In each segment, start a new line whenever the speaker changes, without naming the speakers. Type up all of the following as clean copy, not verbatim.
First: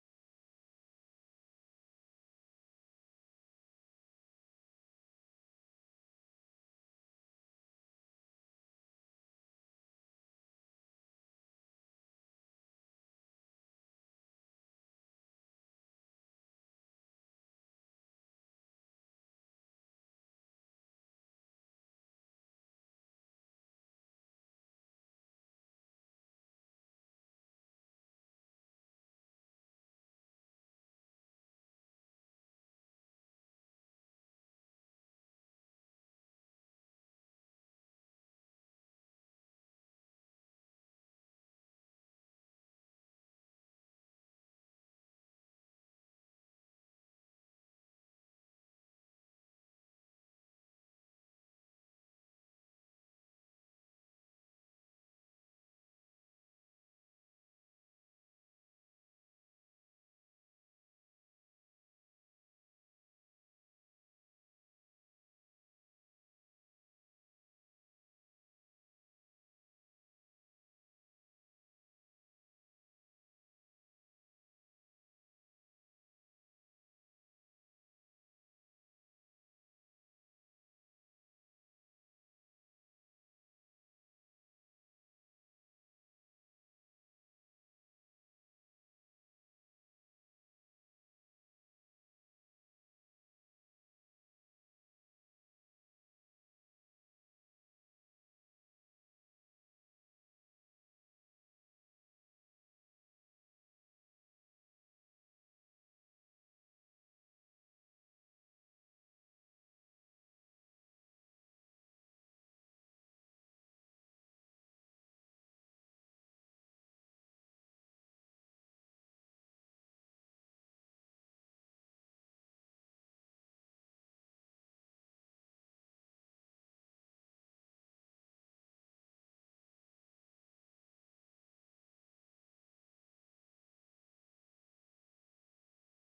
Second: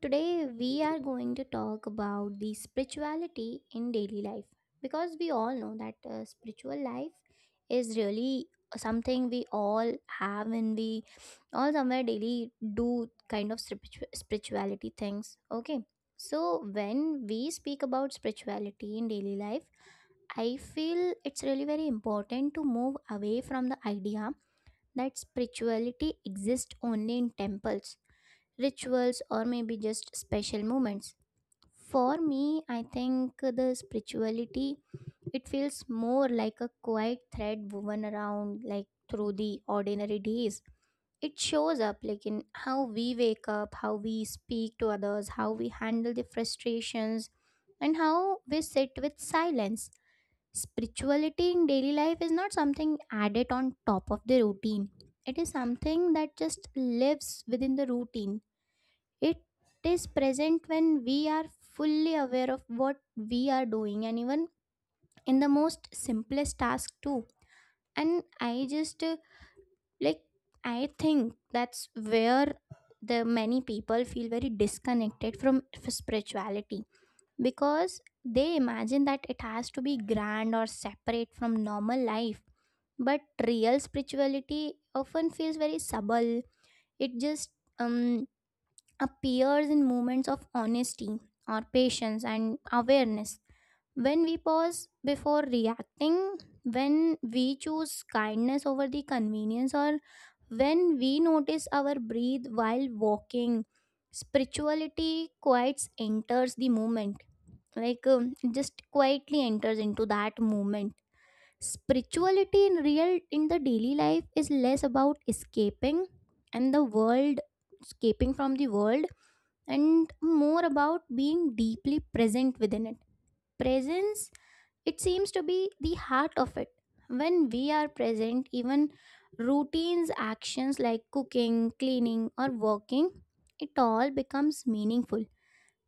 today we are going to talk about the spirituality in daily life because we all know that spiritual life is really something we all have and we all somewhere daily do kind of spirituality things. Okay. So, when we speak about spirituality in daily life, I feel it's really very important to move away from the idea that spirituality exists only in temples rituals or maybe just special moments for me I think the spirituality it feels more like a quiet thread woven around like through the ordinary days. It shows up like in how we wake up, how we speak to others, how we handle the frustrations and how we sit with silence. Spirituality in daily life is not something added on top of the routine, it is something that just lives within the routine. It is present when we are fully aware of what we are doing and even in the most simplest task too. And I just like I think that's where the many people feel very disconnected from spirituality because they imagine that it has to be grand or separate from normal life, but real spirituality often feels very subtle. It just um appears in moments of honesty or patience and awareness. When we pause before reacting, when we choose kindness over the convenience, or when we notice our breath while walking, spirituality quite enters the moment. Like just quietly enters into that moment. Spirituality in real in the daily life is less about escaping and the world, escaping from the world and more about being deeply present within it. Presence, it seems to be the heart of it. When we are present, even routines, actions like cooking, cleaning, or working, it all becomes meaningful.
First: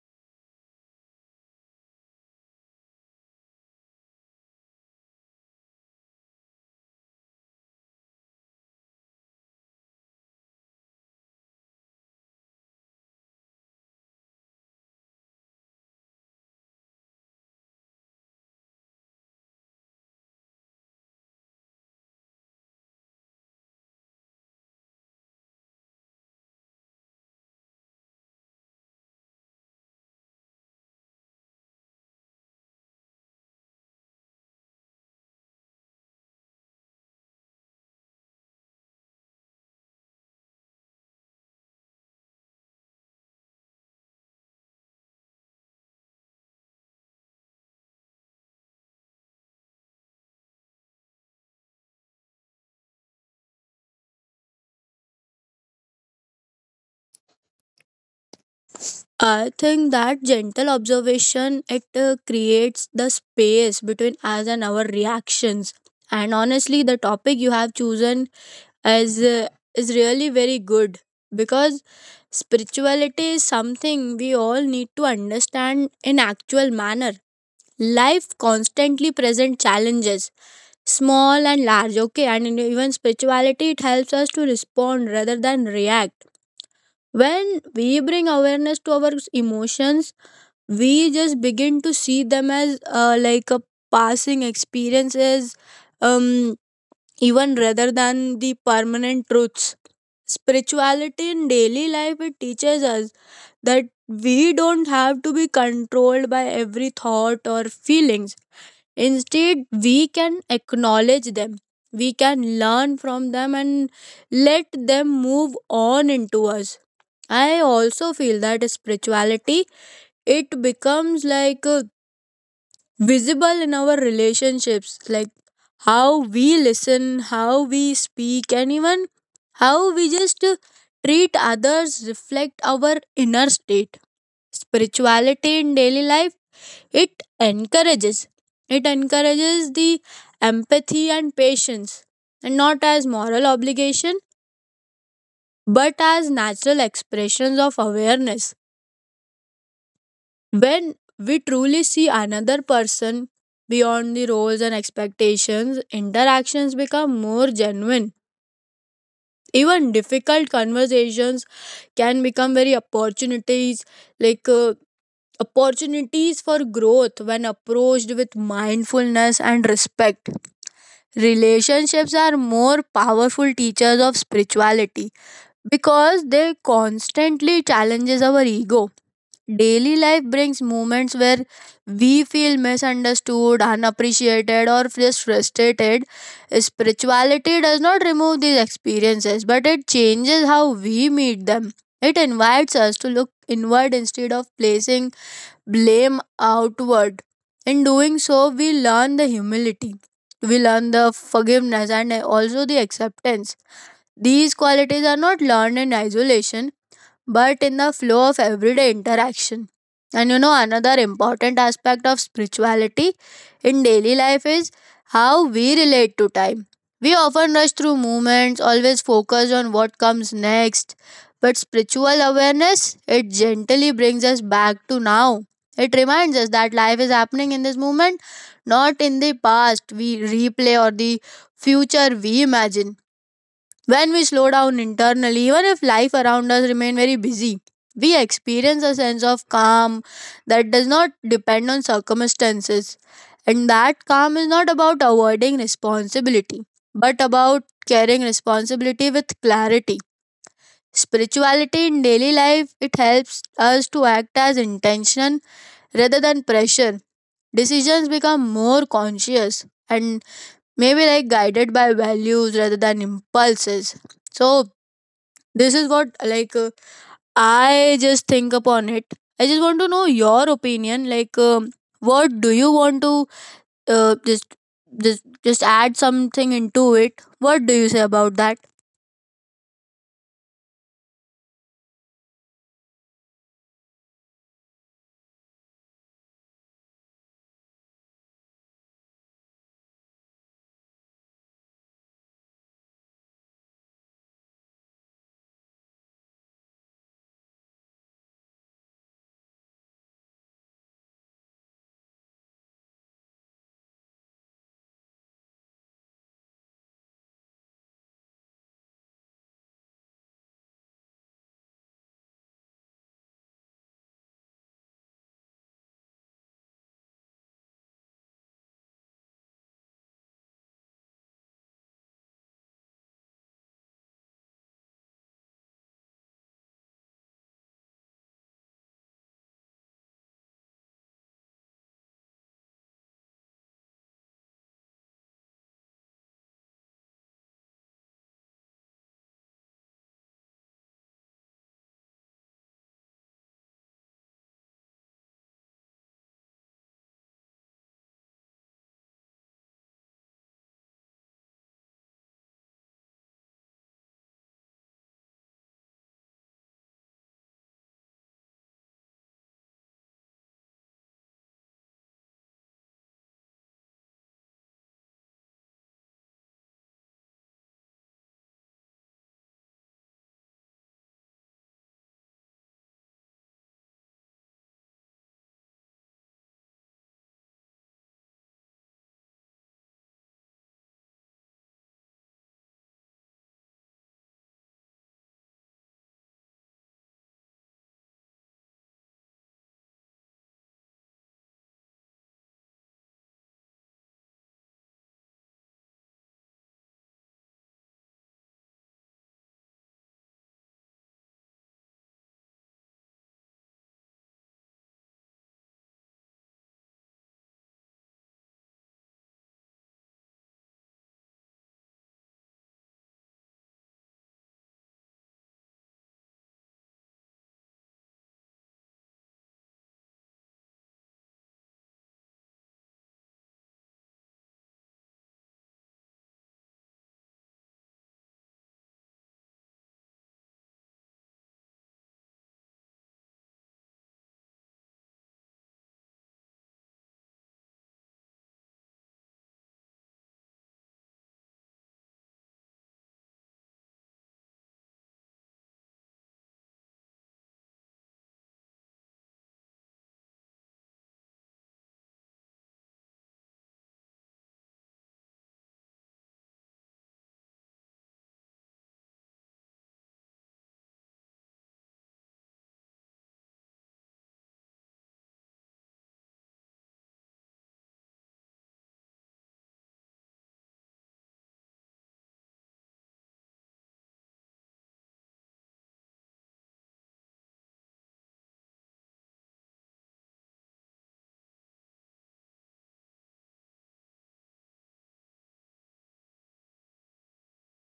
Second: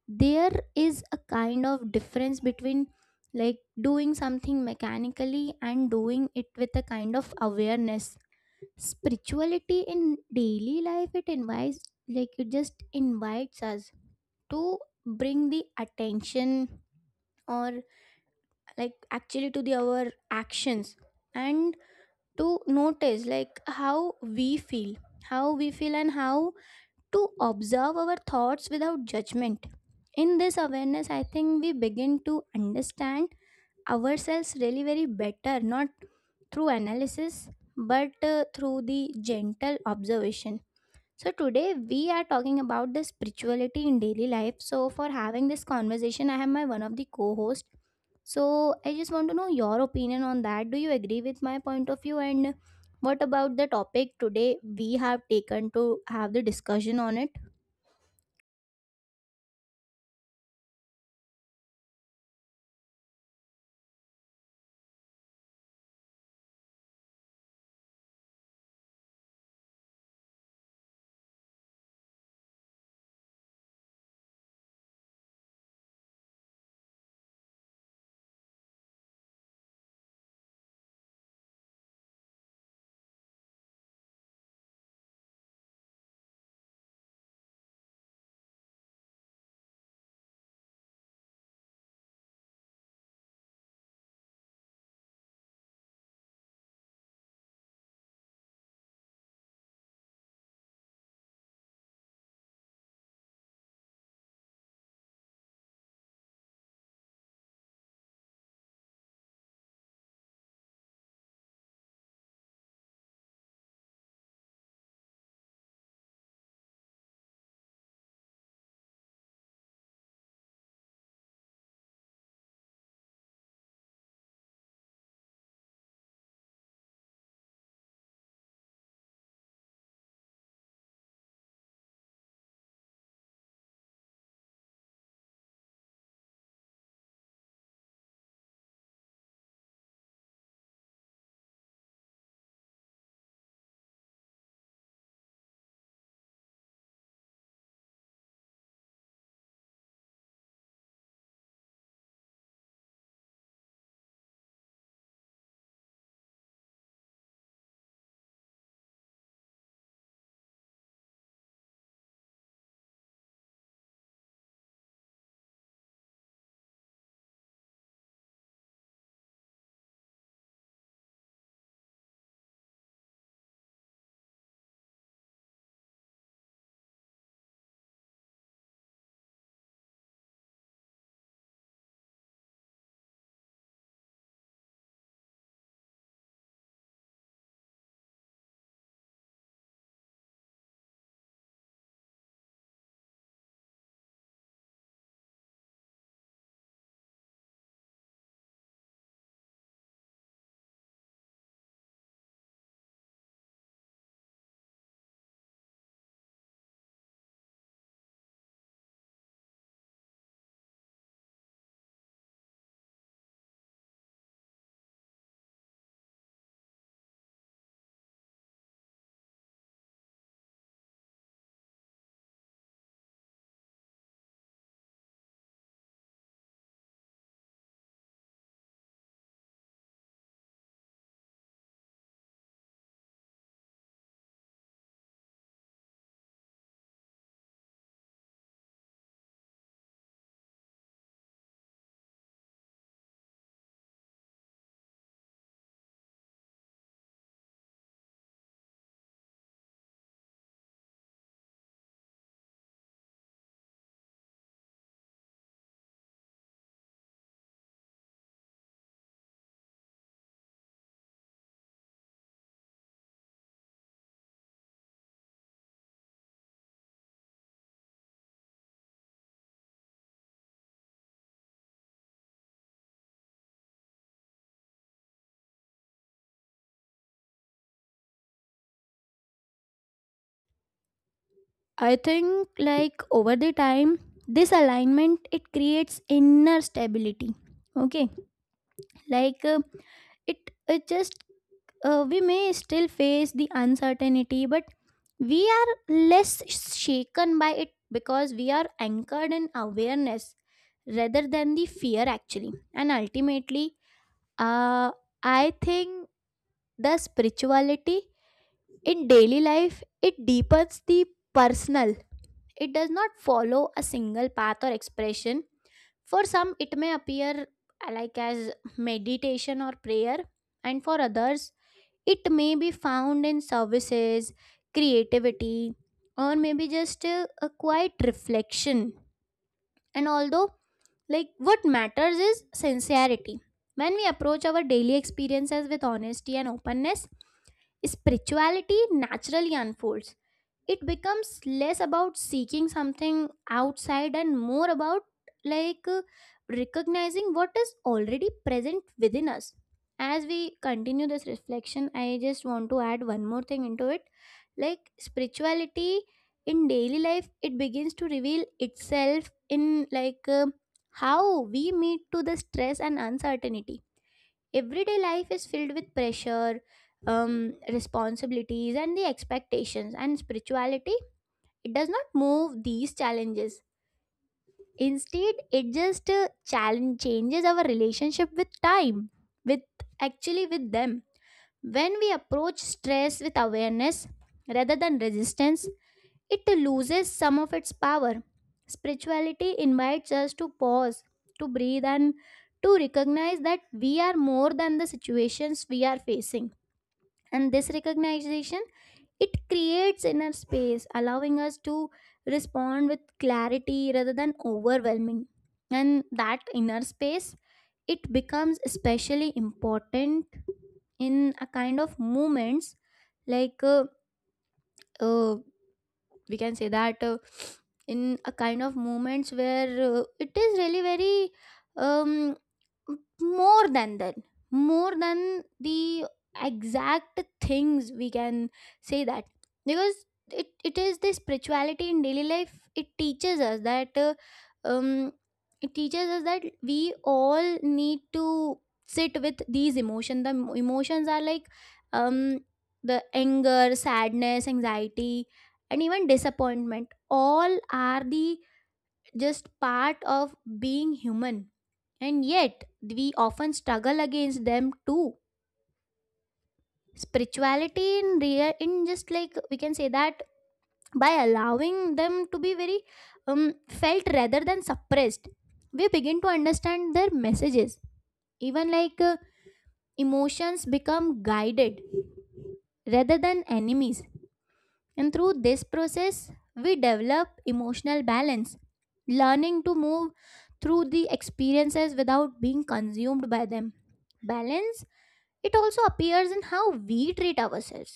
There is a kind of difference between like doing something mechanically and doing it with a kind of awareness. Spirituality in daily life, it invites, like, it just invites us to bring the attention or like actually to the our actions and to notice like how we feel, and how to observe our thoughts without judgment. In this awareness I think we begin to understand ourselves really very better, not through analysis but through the gentle observation. So, today we are talking about the spirituality in daily life. So, for having this conversation, I have my one of the co host. So, I just want to know your opinion on that. Do you agree with my point of view? And what about the topic today we have taken to have the discussion on it?
I think that gentle observation it creates the space between us and our reactions. And honestly, the topic you have chosen is uh, is really very good because spirituality is something we all need to understand in actual manner. Life constantly present challenges, small and large. Okay, and in even spirituality it helps us to respond rather than react. When we bring awareness to our emotions we just begin to see them as like a passing experiences um even rather than the permanent truths. Spirituality in daily life it teaches us that we don't have to be controlled by every thought or feelings. Instead we can acknowledge them, we can learn from them and let them move on into us. I also feel that spirituality it becomes like a visible in our relationships, like how we listen, how we speak and even how we just treat others reflect our inner state. Spirituality in daily life it encourages the empathy and patience, and not as moral obligation but as natural expressions of awareness. When we truly see another person beyond the roles and expectations, interactions become more genuine. Even difficult conversations can become very opportunities, like uh, opportunities for growth when approached with mindfulness and respect. Relationships are more powerful teachers of spirituality because they constantly challenges our ego. Daily life brings moments where we feel misunderstood, unappreciated, or just frustrated. Spirituality does not remove these experiences, but it changes how we meet them. It invites us to look inward instead of placing blame outward. In doing so, we learn the humility, we learn the forgiveness, and also the acceptance. These qualities are not learned in isolation but in the flow of everyday interaction. And you know, another important aspect of spirituality in daily life is how we relate to time. We often rush through movements, always focused on what comes next. But spiritual awareness, it gently brings us back to now. It reminds us that life is happening in this moment, not in the past we replay or the future we imagine. When we slow down internally, even if life around us remain very busy, we experience a sense of calm that does not depend on circumstances. And that calm is not about avoiding responsibility, but about carrying responsibility with clarity. Spirituality in daily life it helps us to act as intention rather than pressure. Decisions become more conscious and maybe like guided by values rather than impulses. So this is what I just think upon it. I just want to know your opinion. What do you want to just just add something into it? What do you say about that?
I think, like, over the time, this alignment it creates inner stability. Okay, like. It just we may still face the uncertainty but we are less shaken by it because we are anchored in awareness rather than the fear actually. And ultimately uh, I think the spirituality in daily life it deepens the personal. It does not follow a single path or expression. For some it may appear like as meditation or prayer, and for others it may be found in services, creativity, or maybe just a quiet reflection. And although, like, what matters is sincerity. When we approach our daily experiences with honesty and openness, spirituality naturally unfolds. It becomes less about seeking something outside and more about like recognizing what is already present within us. As we continue this reflection I just want to add one more thing into it, like spirituality in daily life it begins to reveal itself in like how we meet to the stress and uncertainty. Everyday life is filled with pressure, responsibilities and the expectations, and spirituality it does not move these challenges. Instead it just challenge changes our relationship with time, with actually with them. When we approach stress with awareness rather than resistance it loses some of its power. Spirituality invites us to pause, to breathe and to recognize that we are more than the situations we are facing. And this recognition it creates inner space, allowing us to respond with clarity rather than overwhelming. And that inner space, it becomes especially important in a kind of moments like uh, we can say that in a kind of moments where it is really very um more than that, more than the exact things we can say that. Because it is the spirituality in daily life it teaches us that um it teaches us that we all need to sit with these emotions. The emotions are like um the anger, sadness, anxiety and even disappointment, all are the just part of being human, and yet we often struggle against them too. Spirituality in real in just like we can say that by allowing them to be very felt rather than suppressed, we begin to understand their messages. Even like emotions become guided rather than enemies, and through this process we develop emotional balance, learning to move through the experiences without being consumed by them. Balance. It also appears in how we treat ourselves.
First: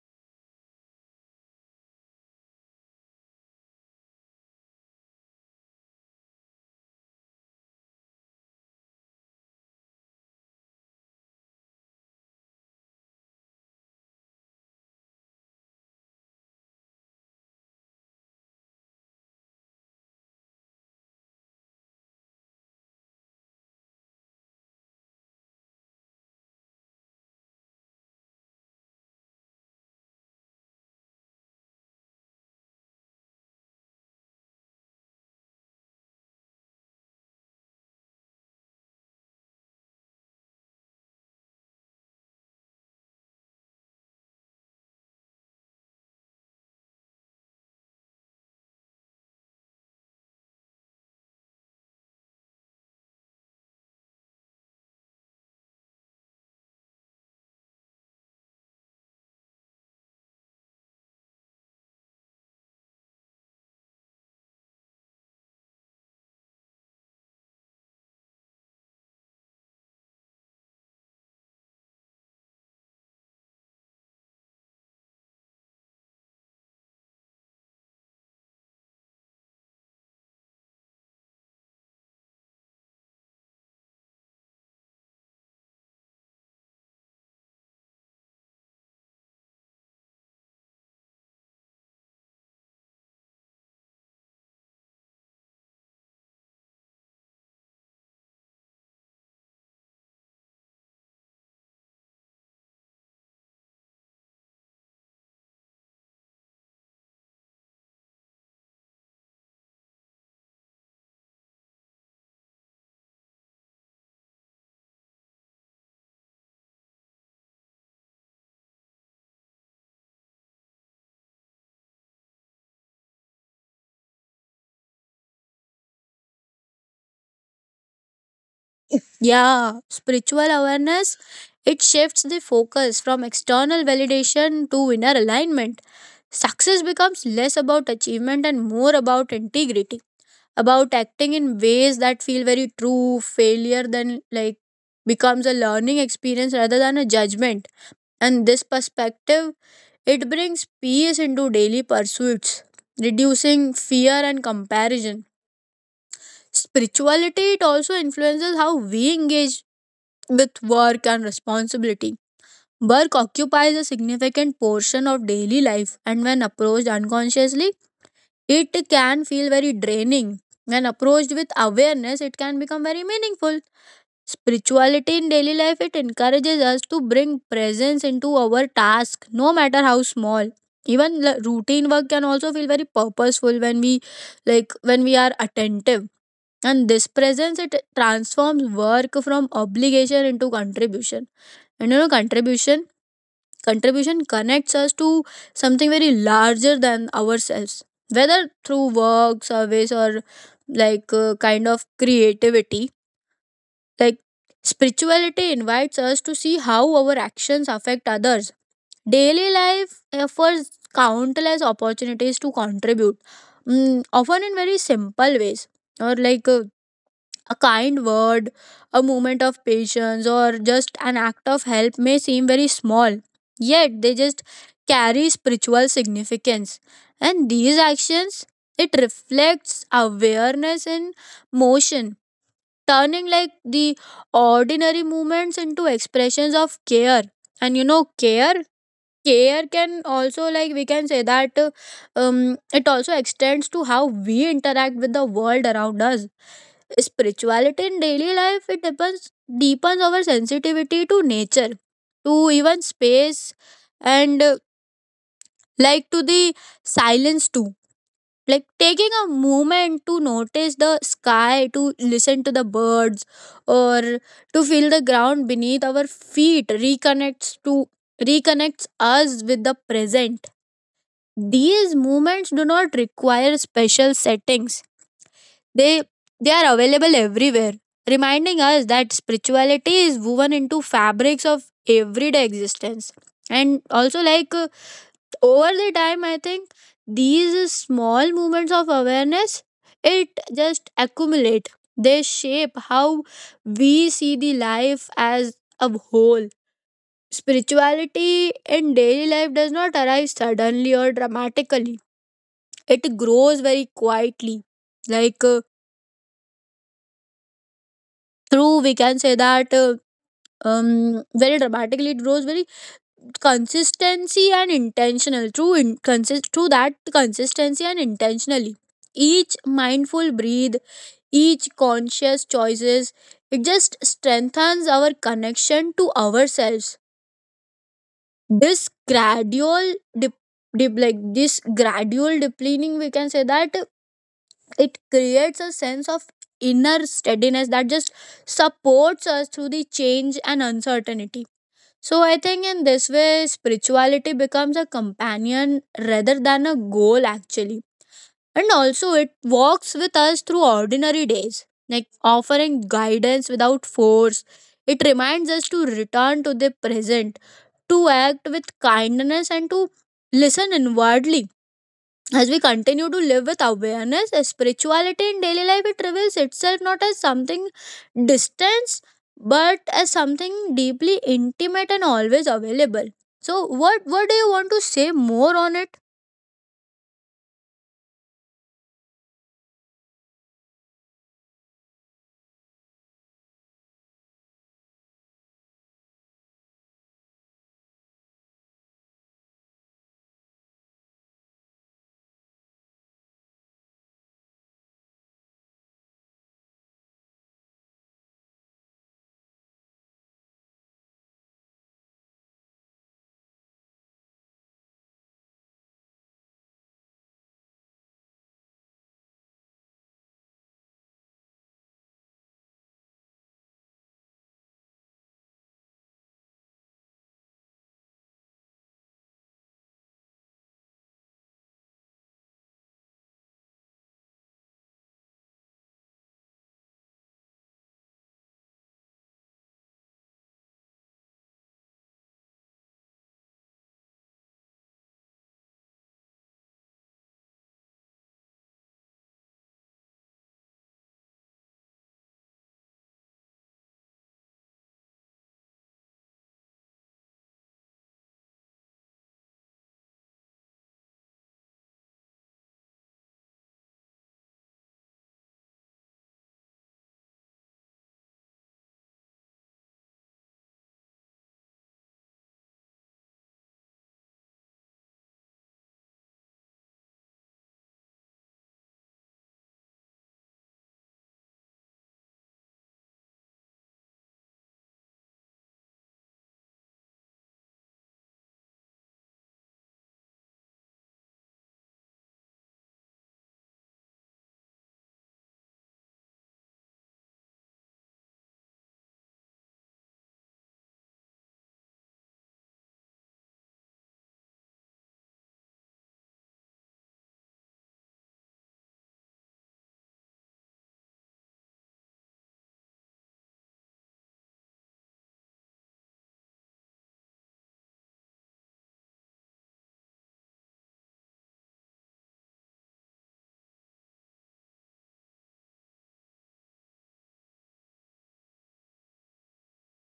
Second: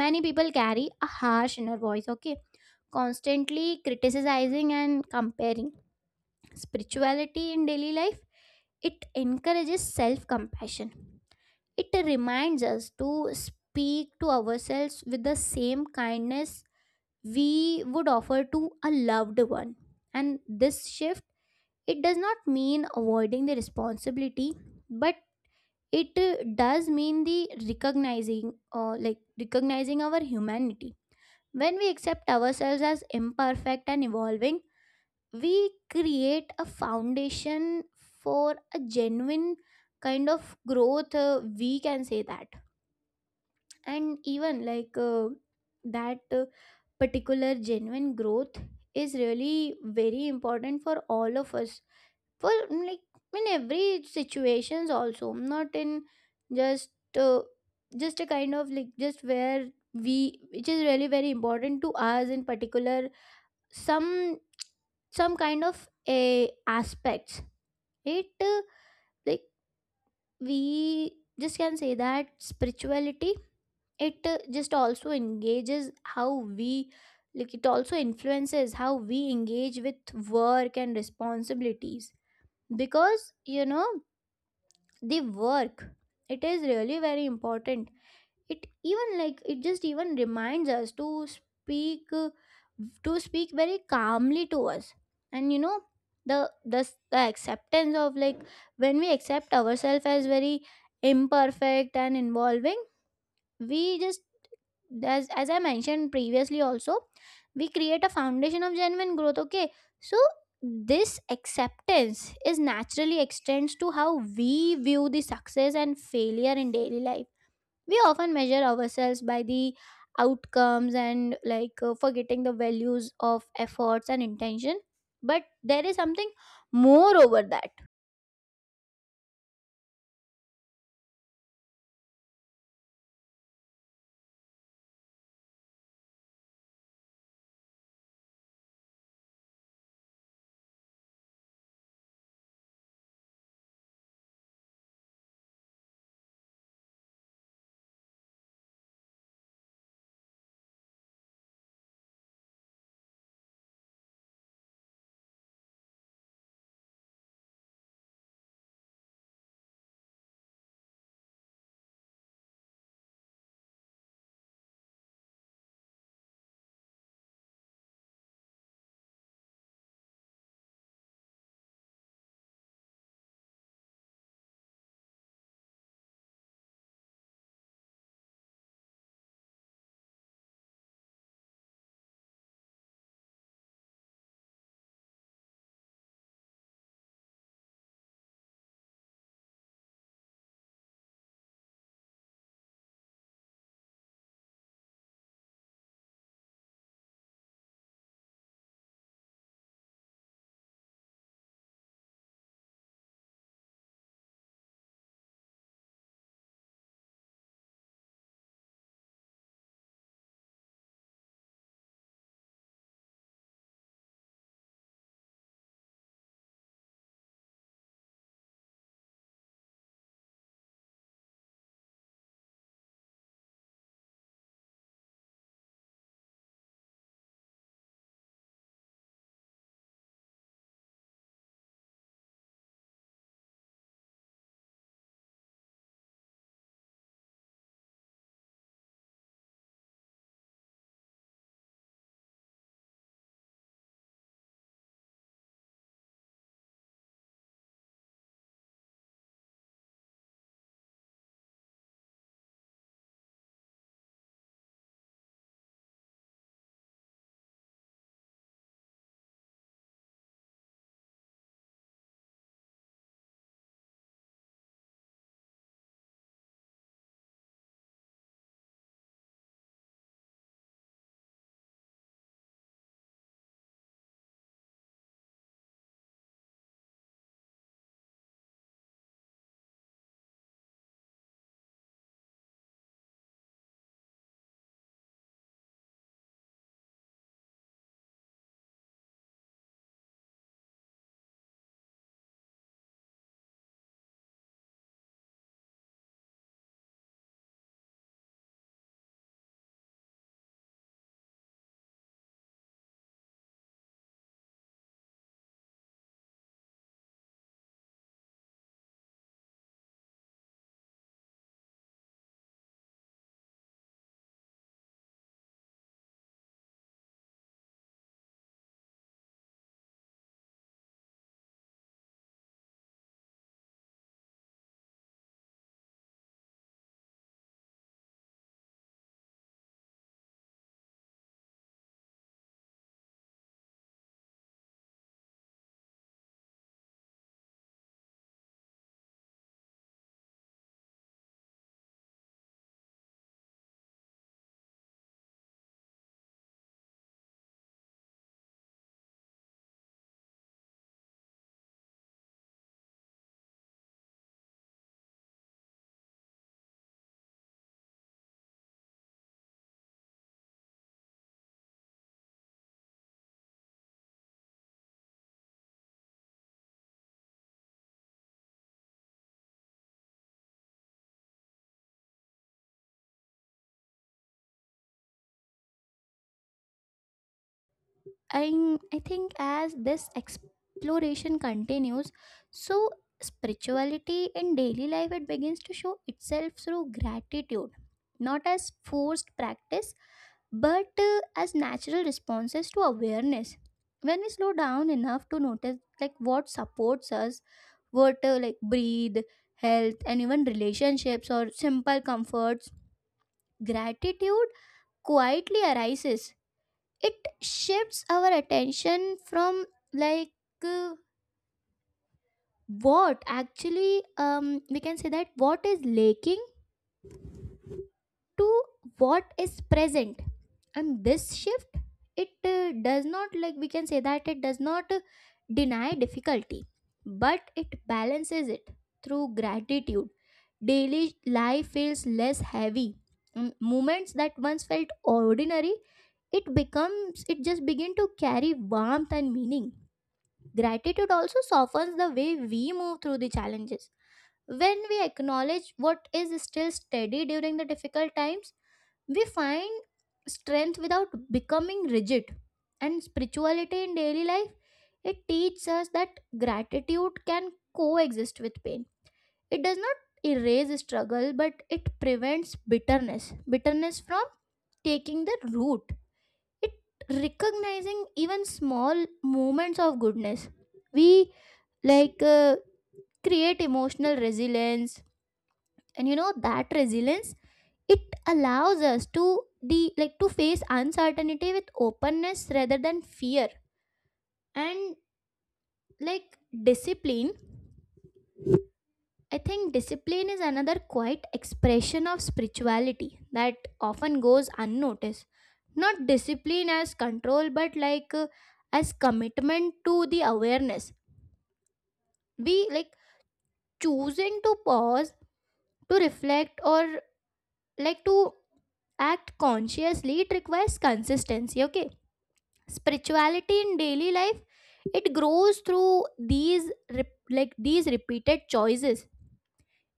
Many people carry a harsh inner voice, okay, constantly criticizing and comparing. Spirituality in daily life, it encourages self compassion. It reminds us to speak to ourselves with the same kindness we would offer to a loved one. And this shift, it does not mean avoiding the responsibility, but it does mean the recognizing or like recognizing our humanity. When we accept ourselves as imperfect and evolving we create a foundation for a genuine kind of growth we can say that. And even like that particular genuine growth is really very important for all of us, for like in every situations also, not in just uh, just a kind of like just where we which is really very important to us in particular some some kind of a aspects it like we just can say that spirituality it just also engages how we like it also influences how we engage with work and responsibilities. Because you know the work it is really very important. It even like it just even reminds us to speak very calmly to us. And you know the acceptance of like when we accept ourselves as very imperfect and involving we just, as I mentioned previously also, we create a foundation of genuine growth. Okay, so this acceptance is naturally extends to how we view the success and failure in daily life. We often measure ourselves by the outcomes and like forgetting the values of efforts and intention, but there is something more over that.
Yeah, spiritual awareness it shifts the focus from external validation to inner alignment. Success becomes less about achievement and more about integrity, about acting in ways that feel very true. Failure then like becomes a learning experience rather than a judgment. And this perspective it brings peace into daily pursuits, reducing fear and comparison. Spirituality it also influences how we engage with work and responsibility. Work occupies a significant portion of daily life, and when approached unconsciously, it can feel very draining. When approached with awareness, it can become very meaningful. Spirituality in daily life it encourages us to bring presence into our task, no matter how small. Even routine work can also feel very purposeful when we when we are attentive. And this presence it transforms work from obligation into contribution. And you know contribution contribution connects us to something very larger than ourselves, whether through work, service, or kind of creativity. Like spirituality invites us to see how our actions affect others. Daily life offers countless opportunities to contribute, mm, often in very simple ways or a kind word, a moment of patience, or just an act of help may seem very small, yet they just carry spiritual significance. And these actions, it reflects awareness in motion, turning like the ordinary movements into expressions of care. And you know, care, care can also, like, we can say that it also extends to how we interact with the world around us. Spirituality in daily life it deepens our sensitivity to nature, to even space, and like to the silence too. Like taking a moment to notice the sky, to listen to the birds, or to feel the ground beneath our feet reconnects us with the present. These moments do not require special settings, they they are available everywhere, reminding us that spirituality is woven into fabrics of everyday existence. And also, over the time, I think these small movements of awareness it just accumulate. They shape how we see the life as a whole. Spirituality in daily life does not arrive suddenly or dramatically. It grows very quietly, like. Uh, through we can say that very dramatically it grows very consistency and intentional through in, consist through that consistency and intentionally. Each mindful breathe, each conscious choices, it just strengthens our connection to ourselves. This gradual dip, this gradual depleting we can say that, it creates a sense of inner steadiness that just supports us through the change and uncertainty. So I think in this way, spirituality becomes a companion rather than a goal, actually. And also, it walks with us through ordinary days, like offering guidance without force. It reminds us to return to the present, to act with kindness, and to listen inwardly. As we continue to live with awareness, spirituality in daily life it reveals itself not as something distant, but as something deeply intimate and always available. So, what do you want to say more on it?
I think as this exploration continues, so spirituality in daily life it begins to show itself through gratitude, not as forced practice, but as natural responses to awareness. When we slow down enough to notice like what supports us, what like breathe, health, and even relationships or simple comforts, gratitude quietly arises. It shifts our attention from like uh, what actually we can say that what is lacking to what is present. And this shift it does not, like we can say that, it does not deny difficulty but it balances it. Through gratitude daily life feels less heavy. Mm, moments that once felt ordinary it becomes it just begin to carry warmth and meaning. Gratitude also softens the way we move through the challenges. When we acknowledge what is still steady during the difficult times, we find strength without becoming rigid. And spirituality in daily life, it teaches us that gratitude can coexist with pain. It does not erase struggle, but it prevents bitterness. Bitterness from taking the root. It recognizing even small moments of goodness we like create emotional resilience. And you know that resilience it allows us to the like to face uncertainty with openness rather than fear. And like discipline, I think discipline is another quiet expression of spirituality that often goes unnoticed. Not discipline as control, but like as commitment to the awareness. We like choosing to pause, to reflect, or like to act consciously, it requires consistency. Okay, spirituality in daily life it grows through these like these repeated choices.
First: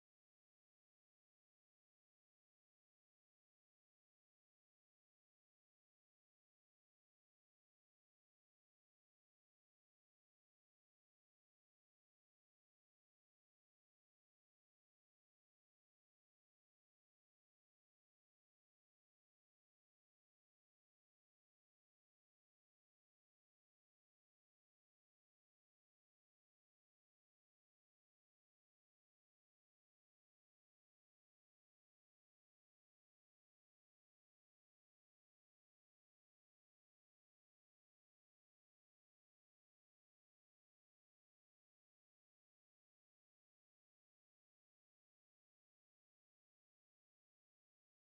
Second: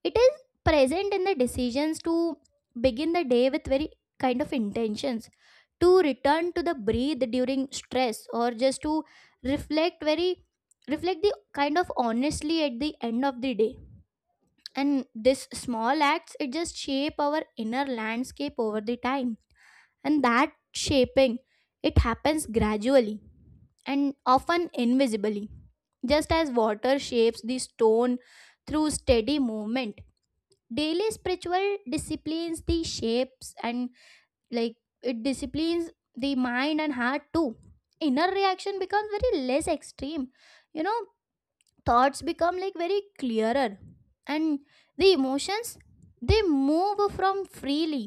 It is present in the decisions to begin the day with very kind of intentions, to return to the breathe during stress, or just to reflect very reflect the kind of honestly at the end of the day. And this small acts it just shape our inner landscape over the time. And that shaping, it happens gradually and often invisibly, just as water shapes the stone through steady movement. Daily spiritual disciplines, the shapes and, like it disciplines the mind and heart too. Inner reaction becomes very less extreme, you know thoughts become very clearer, and the emotions, they move from freely.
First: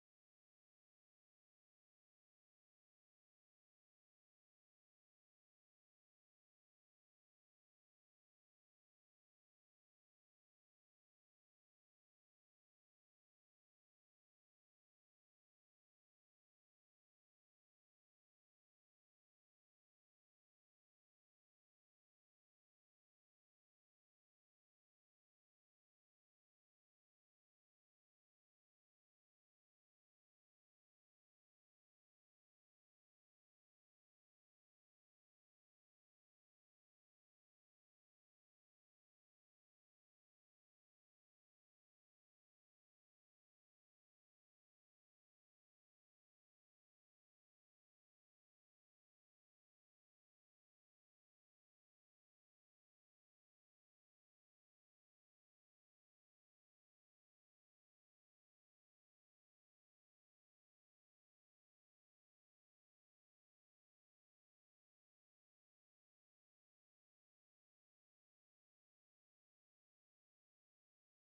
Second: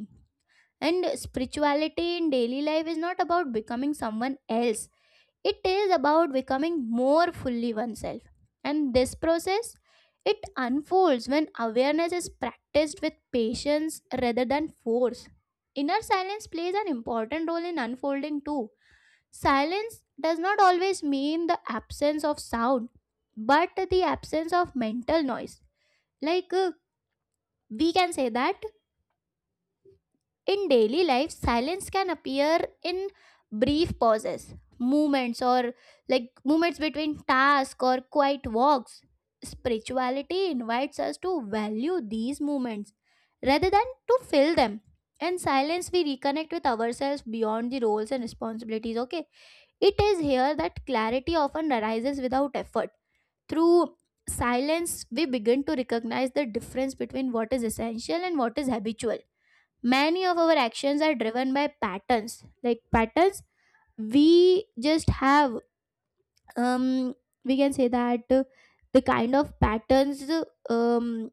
And spirituality in daily life is not about becoming someone else, it is about becoming more fully oneself. And this process, it unfolds when awareness is practiced with patience rather than force. Inner silence plays an important role in unfolding too. Silence does not always mean the absence of sound, but the absence of mental noise. Like uh, we can say that in daily life, silence can appear in brief pauses, movements, or movements between tasks or quiet walks. Spirituality invites us to value these moments rather than to fill them. In silence, we reconnect with ourselves beyond the roles and responsibilities. Okay, it is here that clarity often arises without effort. Through silence, we begin to recognize the difference between what is essential and what is habitual. Many of our actions are driven by patterns, we just have, um we can say that, the kind of patterns, um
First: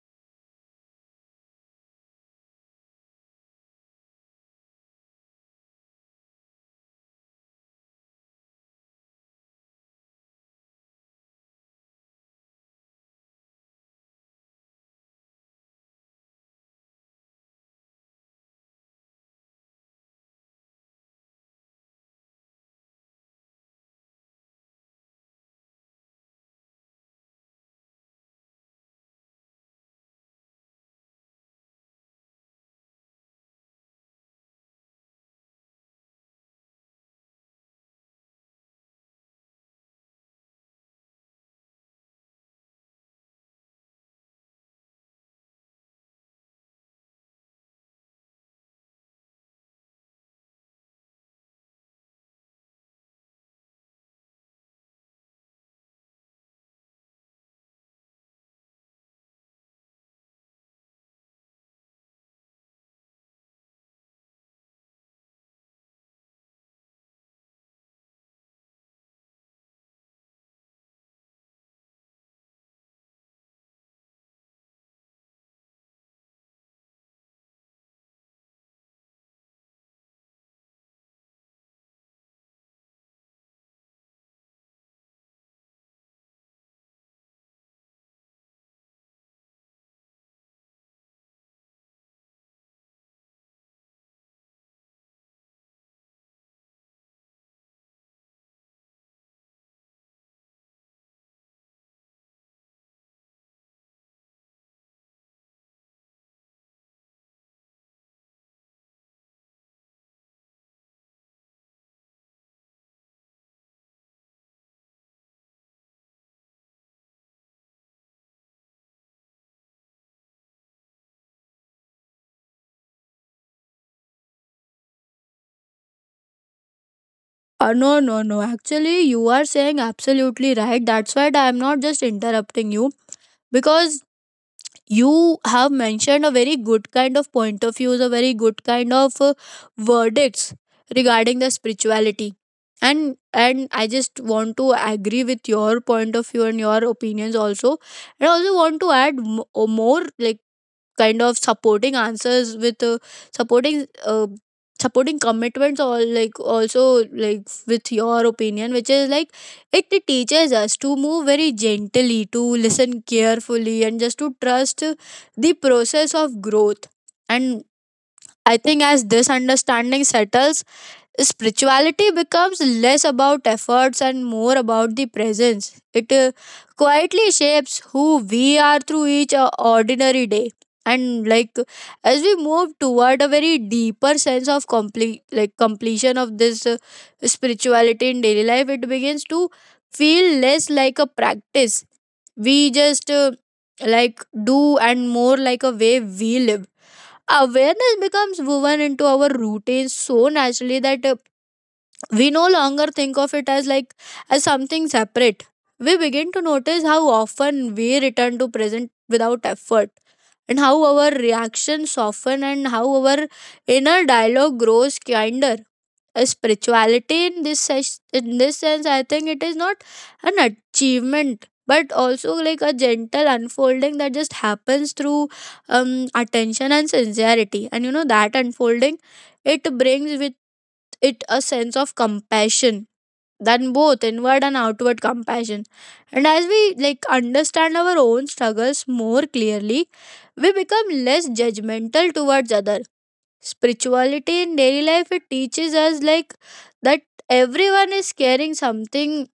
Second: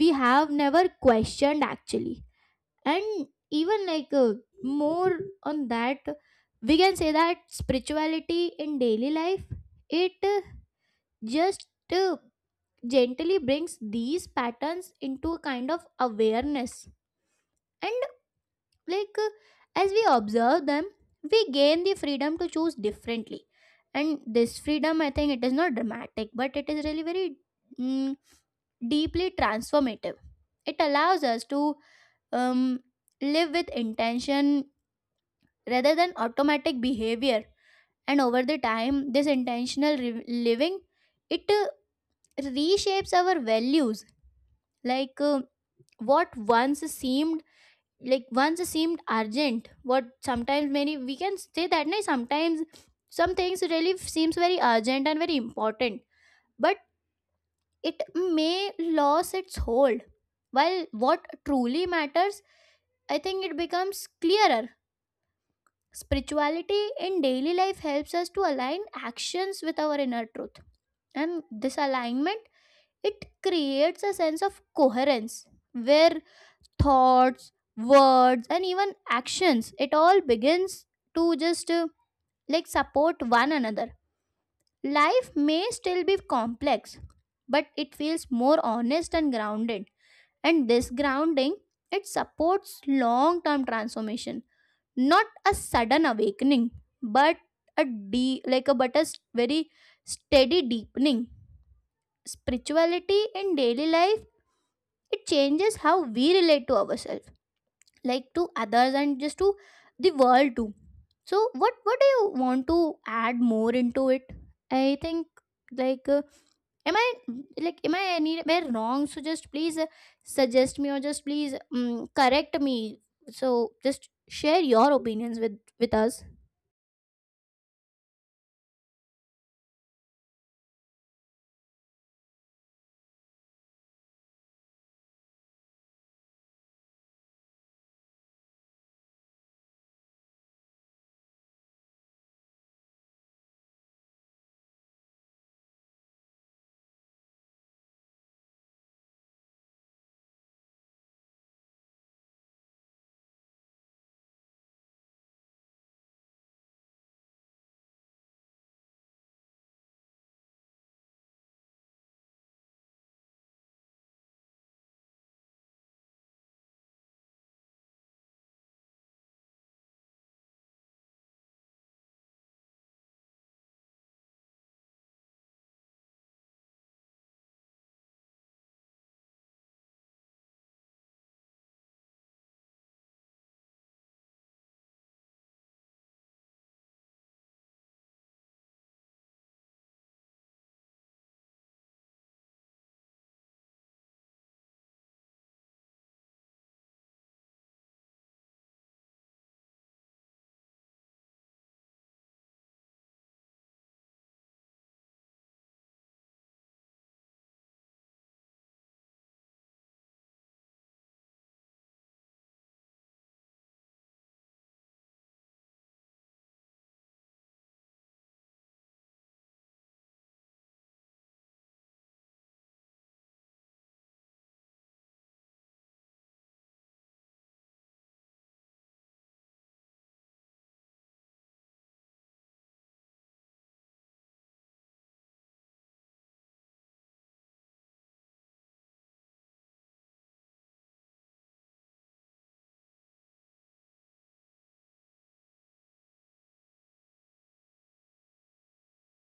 we have never questioned, actually. And even more on that, we can say that spirituality in daily life, it just uh, gently brings these patterns into a kind of awareness. And like uh, as we observe them, we gain the freedom to choose differently. And this freedom, I think it is not dramatic, but it is really very, mm, deeply transformative. It allows us to um, live with intention rather than automatic behavior. And over the time, this intentional living, it reshapes our values. Like what once seemed, like once seemed urgent what sometimes many we can say that, no, sometimes some things really seems very urgent and very important, but it may lose its hold, while what truly matters, I think it becomes clearer. Spirituality in daily life helps us to align actions with our inner truth. And this alignment, it creates a sense of coherence where thoughts, words, and even actions, it all begins to just support one another. Life may still be complex, but it feels more honest and grounded. And this grounding, it supports long term transformation, not a sudden awakening, but a deep, like a but a s- very steady deepening. Spirituality in daily life, it changes how we relate to ourselves, to others, and just to the world too. So what do you want to add more into it? I think like uh, am i am I anywhere wrong? So just please suggest me, or just please, correct me. So just share your opinions with us.
No, no, no. Actually, you are saying absolutely right. That's why I am not just interrupting you because you have mentioned a very good kind of point of views, a very good kind of verdicts regarding the spirituality. And I just want to agree with your point of view and your opinions also. And I also want to add more like kind of supporting answers with supporting supporting commitments or like also like with your opinion, which is like it teaches us to move very gently, to listen carefully and just to trust the process of growth. And I think as this understanding settles, spirituality becomes less about efforts and more about the presence. It quietly shapes who we are through each ordinary day. And like as we move toward a very deeper sense of complete like completion of this spirituality in daily life, it begins to feel less like a practice. We just like do and more like a way we live. Awareness becomes woven into our routine so naturally that we no longer think of it as as something separate. We begin to notice how often we return to present without effort, and how our reactions soften, and how our inner dialogue grows kinder. A spirituality in this in this sense, I think it is not an achievement but also like a gentle unfolding that just happens through um, attention and sincerity. And you know, that unfolding it brings with it a sense of compassion, than both inward and outward compassion. And as we like understand our own struggles more clearly, we become less judgmental towards other. Spirituality in daily life it teaches us like that everyone is carrying something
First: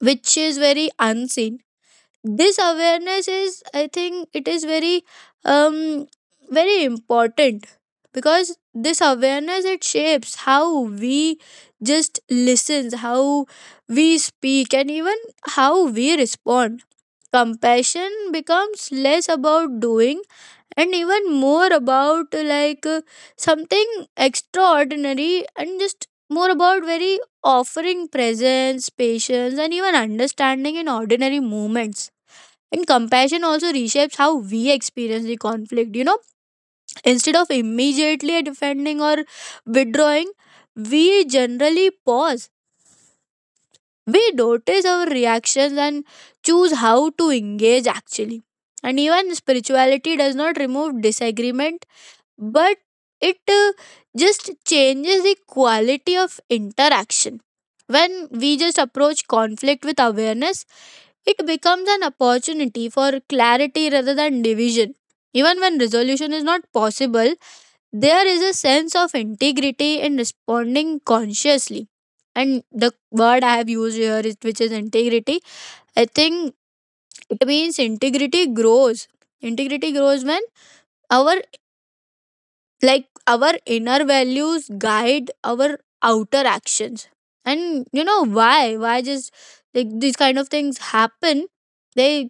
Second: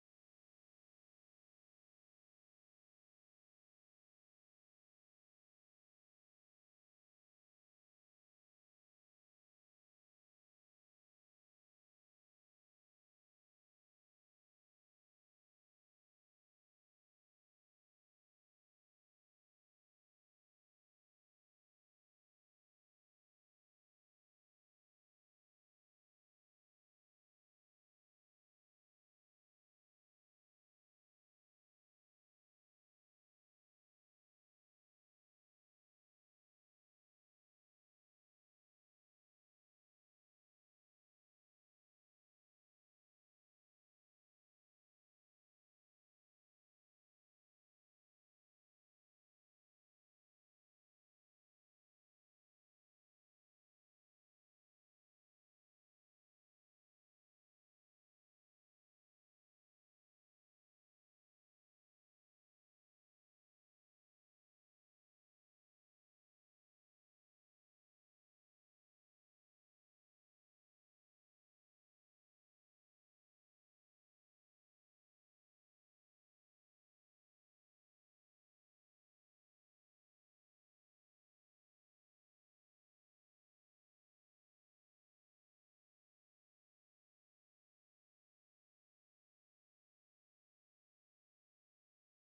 which is very unseen. This awareness is, I think it is very um very important, because this awareness it shapes how we just listens, how we speak and even how we respond. Compassion becomes less about doing and even more about something extraordinary, and just more about very offering presence, patience and even understanding in ordinary moments. And compassion also reshapes how we experience the conflict. You know, instead of immediately defending or withdrawing, we generally pause. We notice our reactions and choose how to engage actually. And even spirituality does not remove disagreement, but it just changes the quality of interaction. When we just approach conflict with awareness, it becomes an opportunity for clarity rather than division. Even when resolution is not possible, there is a sense of integrity in responding consciously. And the word I have used here, is, which is integrity, I think it means integrity grows. Integrity grows when our our inner values guide our outer actions. And you know why just like these kind of things happen, they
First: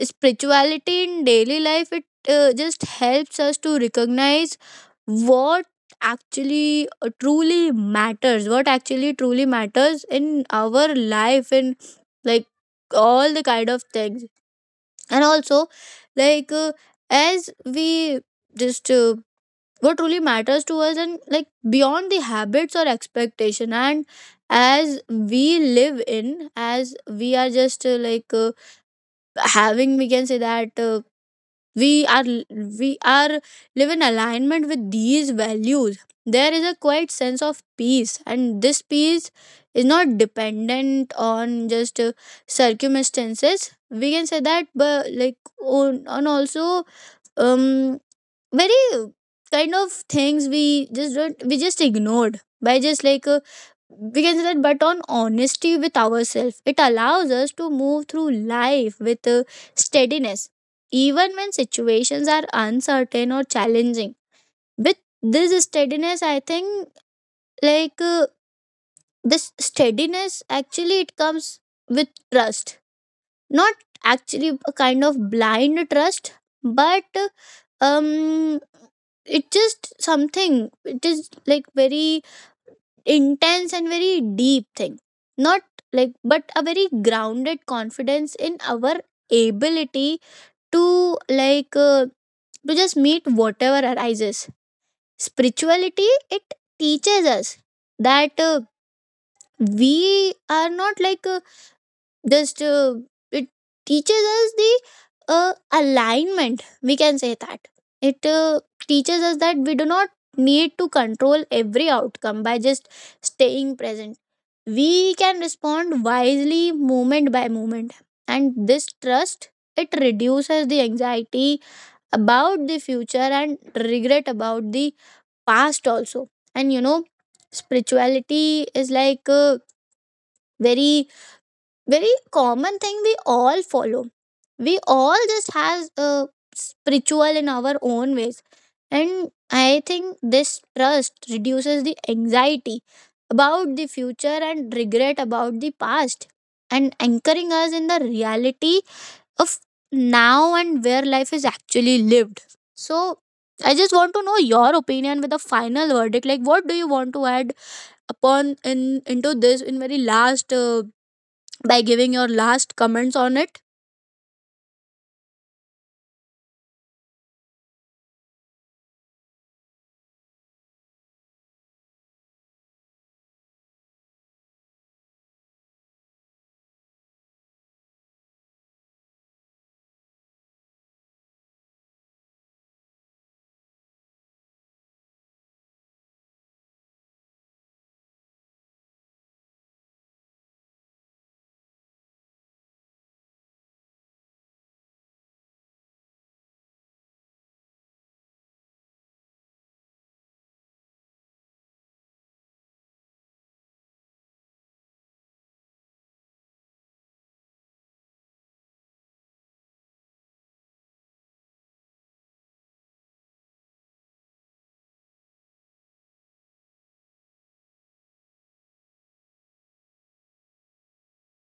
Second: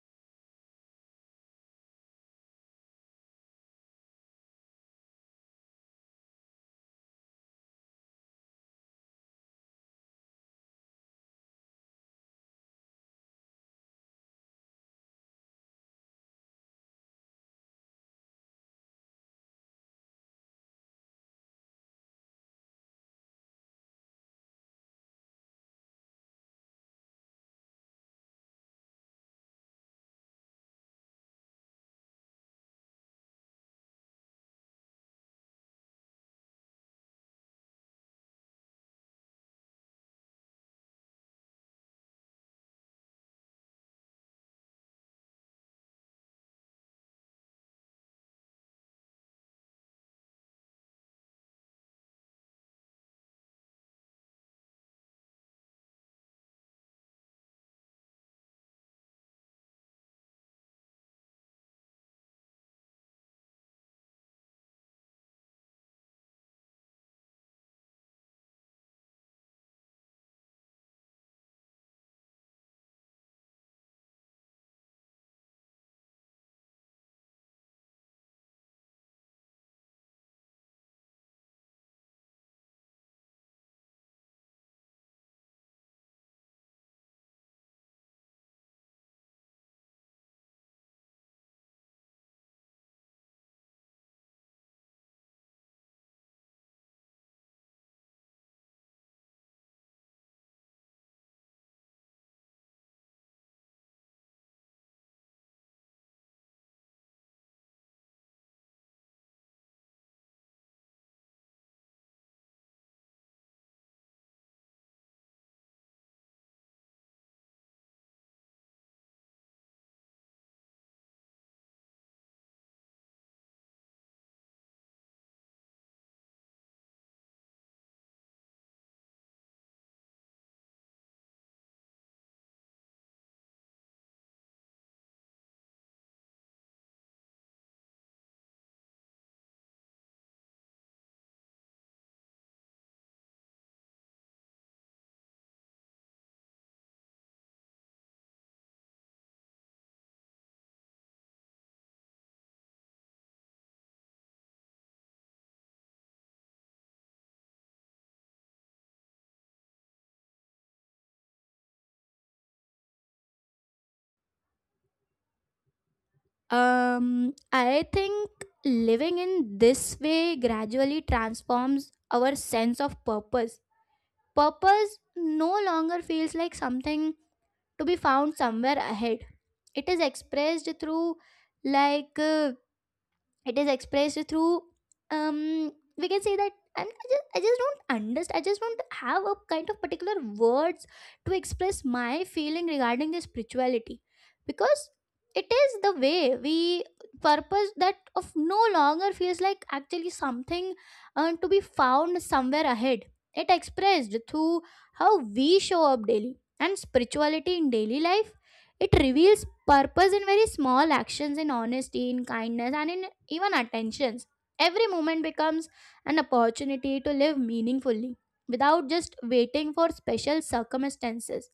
spirituality in daily life it just helps us to recognize what actually truly matters, in our life and like all the kind of things. And also like uh, as we just what truly matters to us and like beyond the habits or expectation. And as we live in, as we are just having we can say that we are we are live in alignment with these values, there is a quite sense of peace, and this peace is not dependent on just circumstances we can say that, but like on also um very kind of things we just don't, we just ignored by just we can say that, but on honesty with ourselves it allows us to move through life with steadiness, even when situations are uncertain or challenging. With this steadiness I think like uh, this steadiness actually it comes with trust, not actually a kind of blind trust, but um it's just something, it is like very intense and very deep thing, not like, but a very grounded confidence in our ability to to just meet whatever arises. Spirituality it teaches us that we are not like just it teaches us the alignment we can say that. It teaches us that we do not need to control every outcome. By just staying present, we can respond wisely moment by moment. And this trust it reduces the anxiety about the future and regret about the past also. And you know, spirituality is very common thing we all follow. We all just has a spiritual in our own ways. And I think this trust reduces the anxiety about the future and regret about the past, and anchoring us in the reality of now, and where life is actually lived. So I just want to know your opinion with a final verdict, like what do you want to add upon in into this in very last by giving your last comments on it.
I think living in this way gradually transforms our sense of purpose. Purpose no longer feels like something to be found somewhere ahead. It is expressed through, like uh, it is expressed through, we can say that. And I just don't understand, I just don't have a kind of particular words to express my feeling regarding the spirituality, because it is the way we, purpose that of no longer feels like actually something to be found somewhere ahead. It expressed through how we show up daily. And spirituality in daily life, it reveals purpose in very small actions, in honesty, in kindness, and in even attentions. Every moment becomes an opportunity to live meaningfully without just waiting for special circumstances.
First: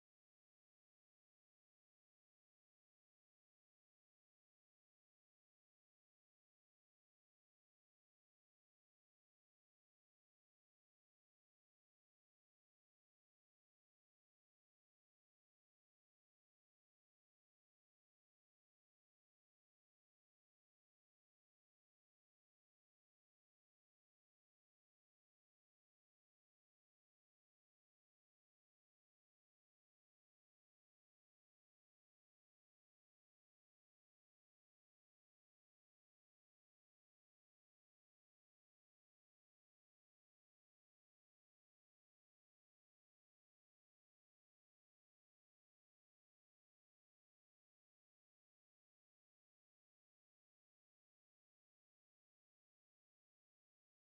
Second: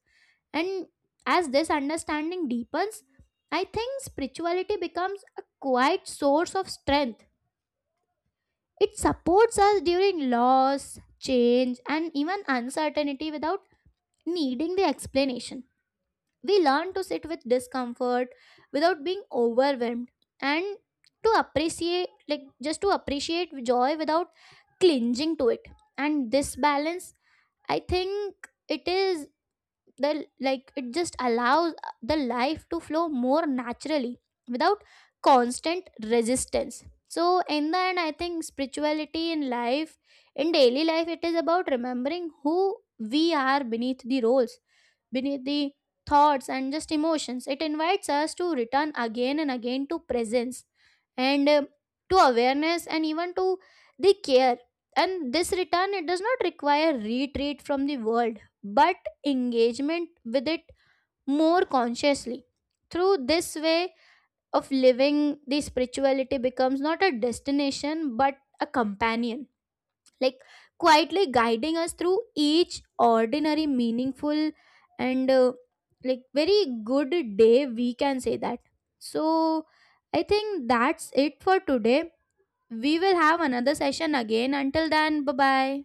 And as this understanding deepens, I think spirituality becomes a quiet source of strength. It supports us during loss, change, and even uncertainty without needing the explanation. We learn to sit with discomfort without being overwhelmed, and to appreciate, just to appreciate joy without clinging to it. And this balance, I think it is the like it just allows the life to flow more naturally without constant resistance. So in the end, I think spirituality in life in daily life, it is about remembering who we are beneath the roles, beneath the thoughts and just emotions. It invites us to return again and again to presence, and to awareness, and even to the care. And this return, it does not require retreat from the world, but engagement with it more consciously. Through this way of living, the spirituality becomes not a destination but a companion, like quietly guiding us through each ordinary, meaningful, and very good day, we can say that. So, I think that's it for today. We will have another session again. Until then, bye bye.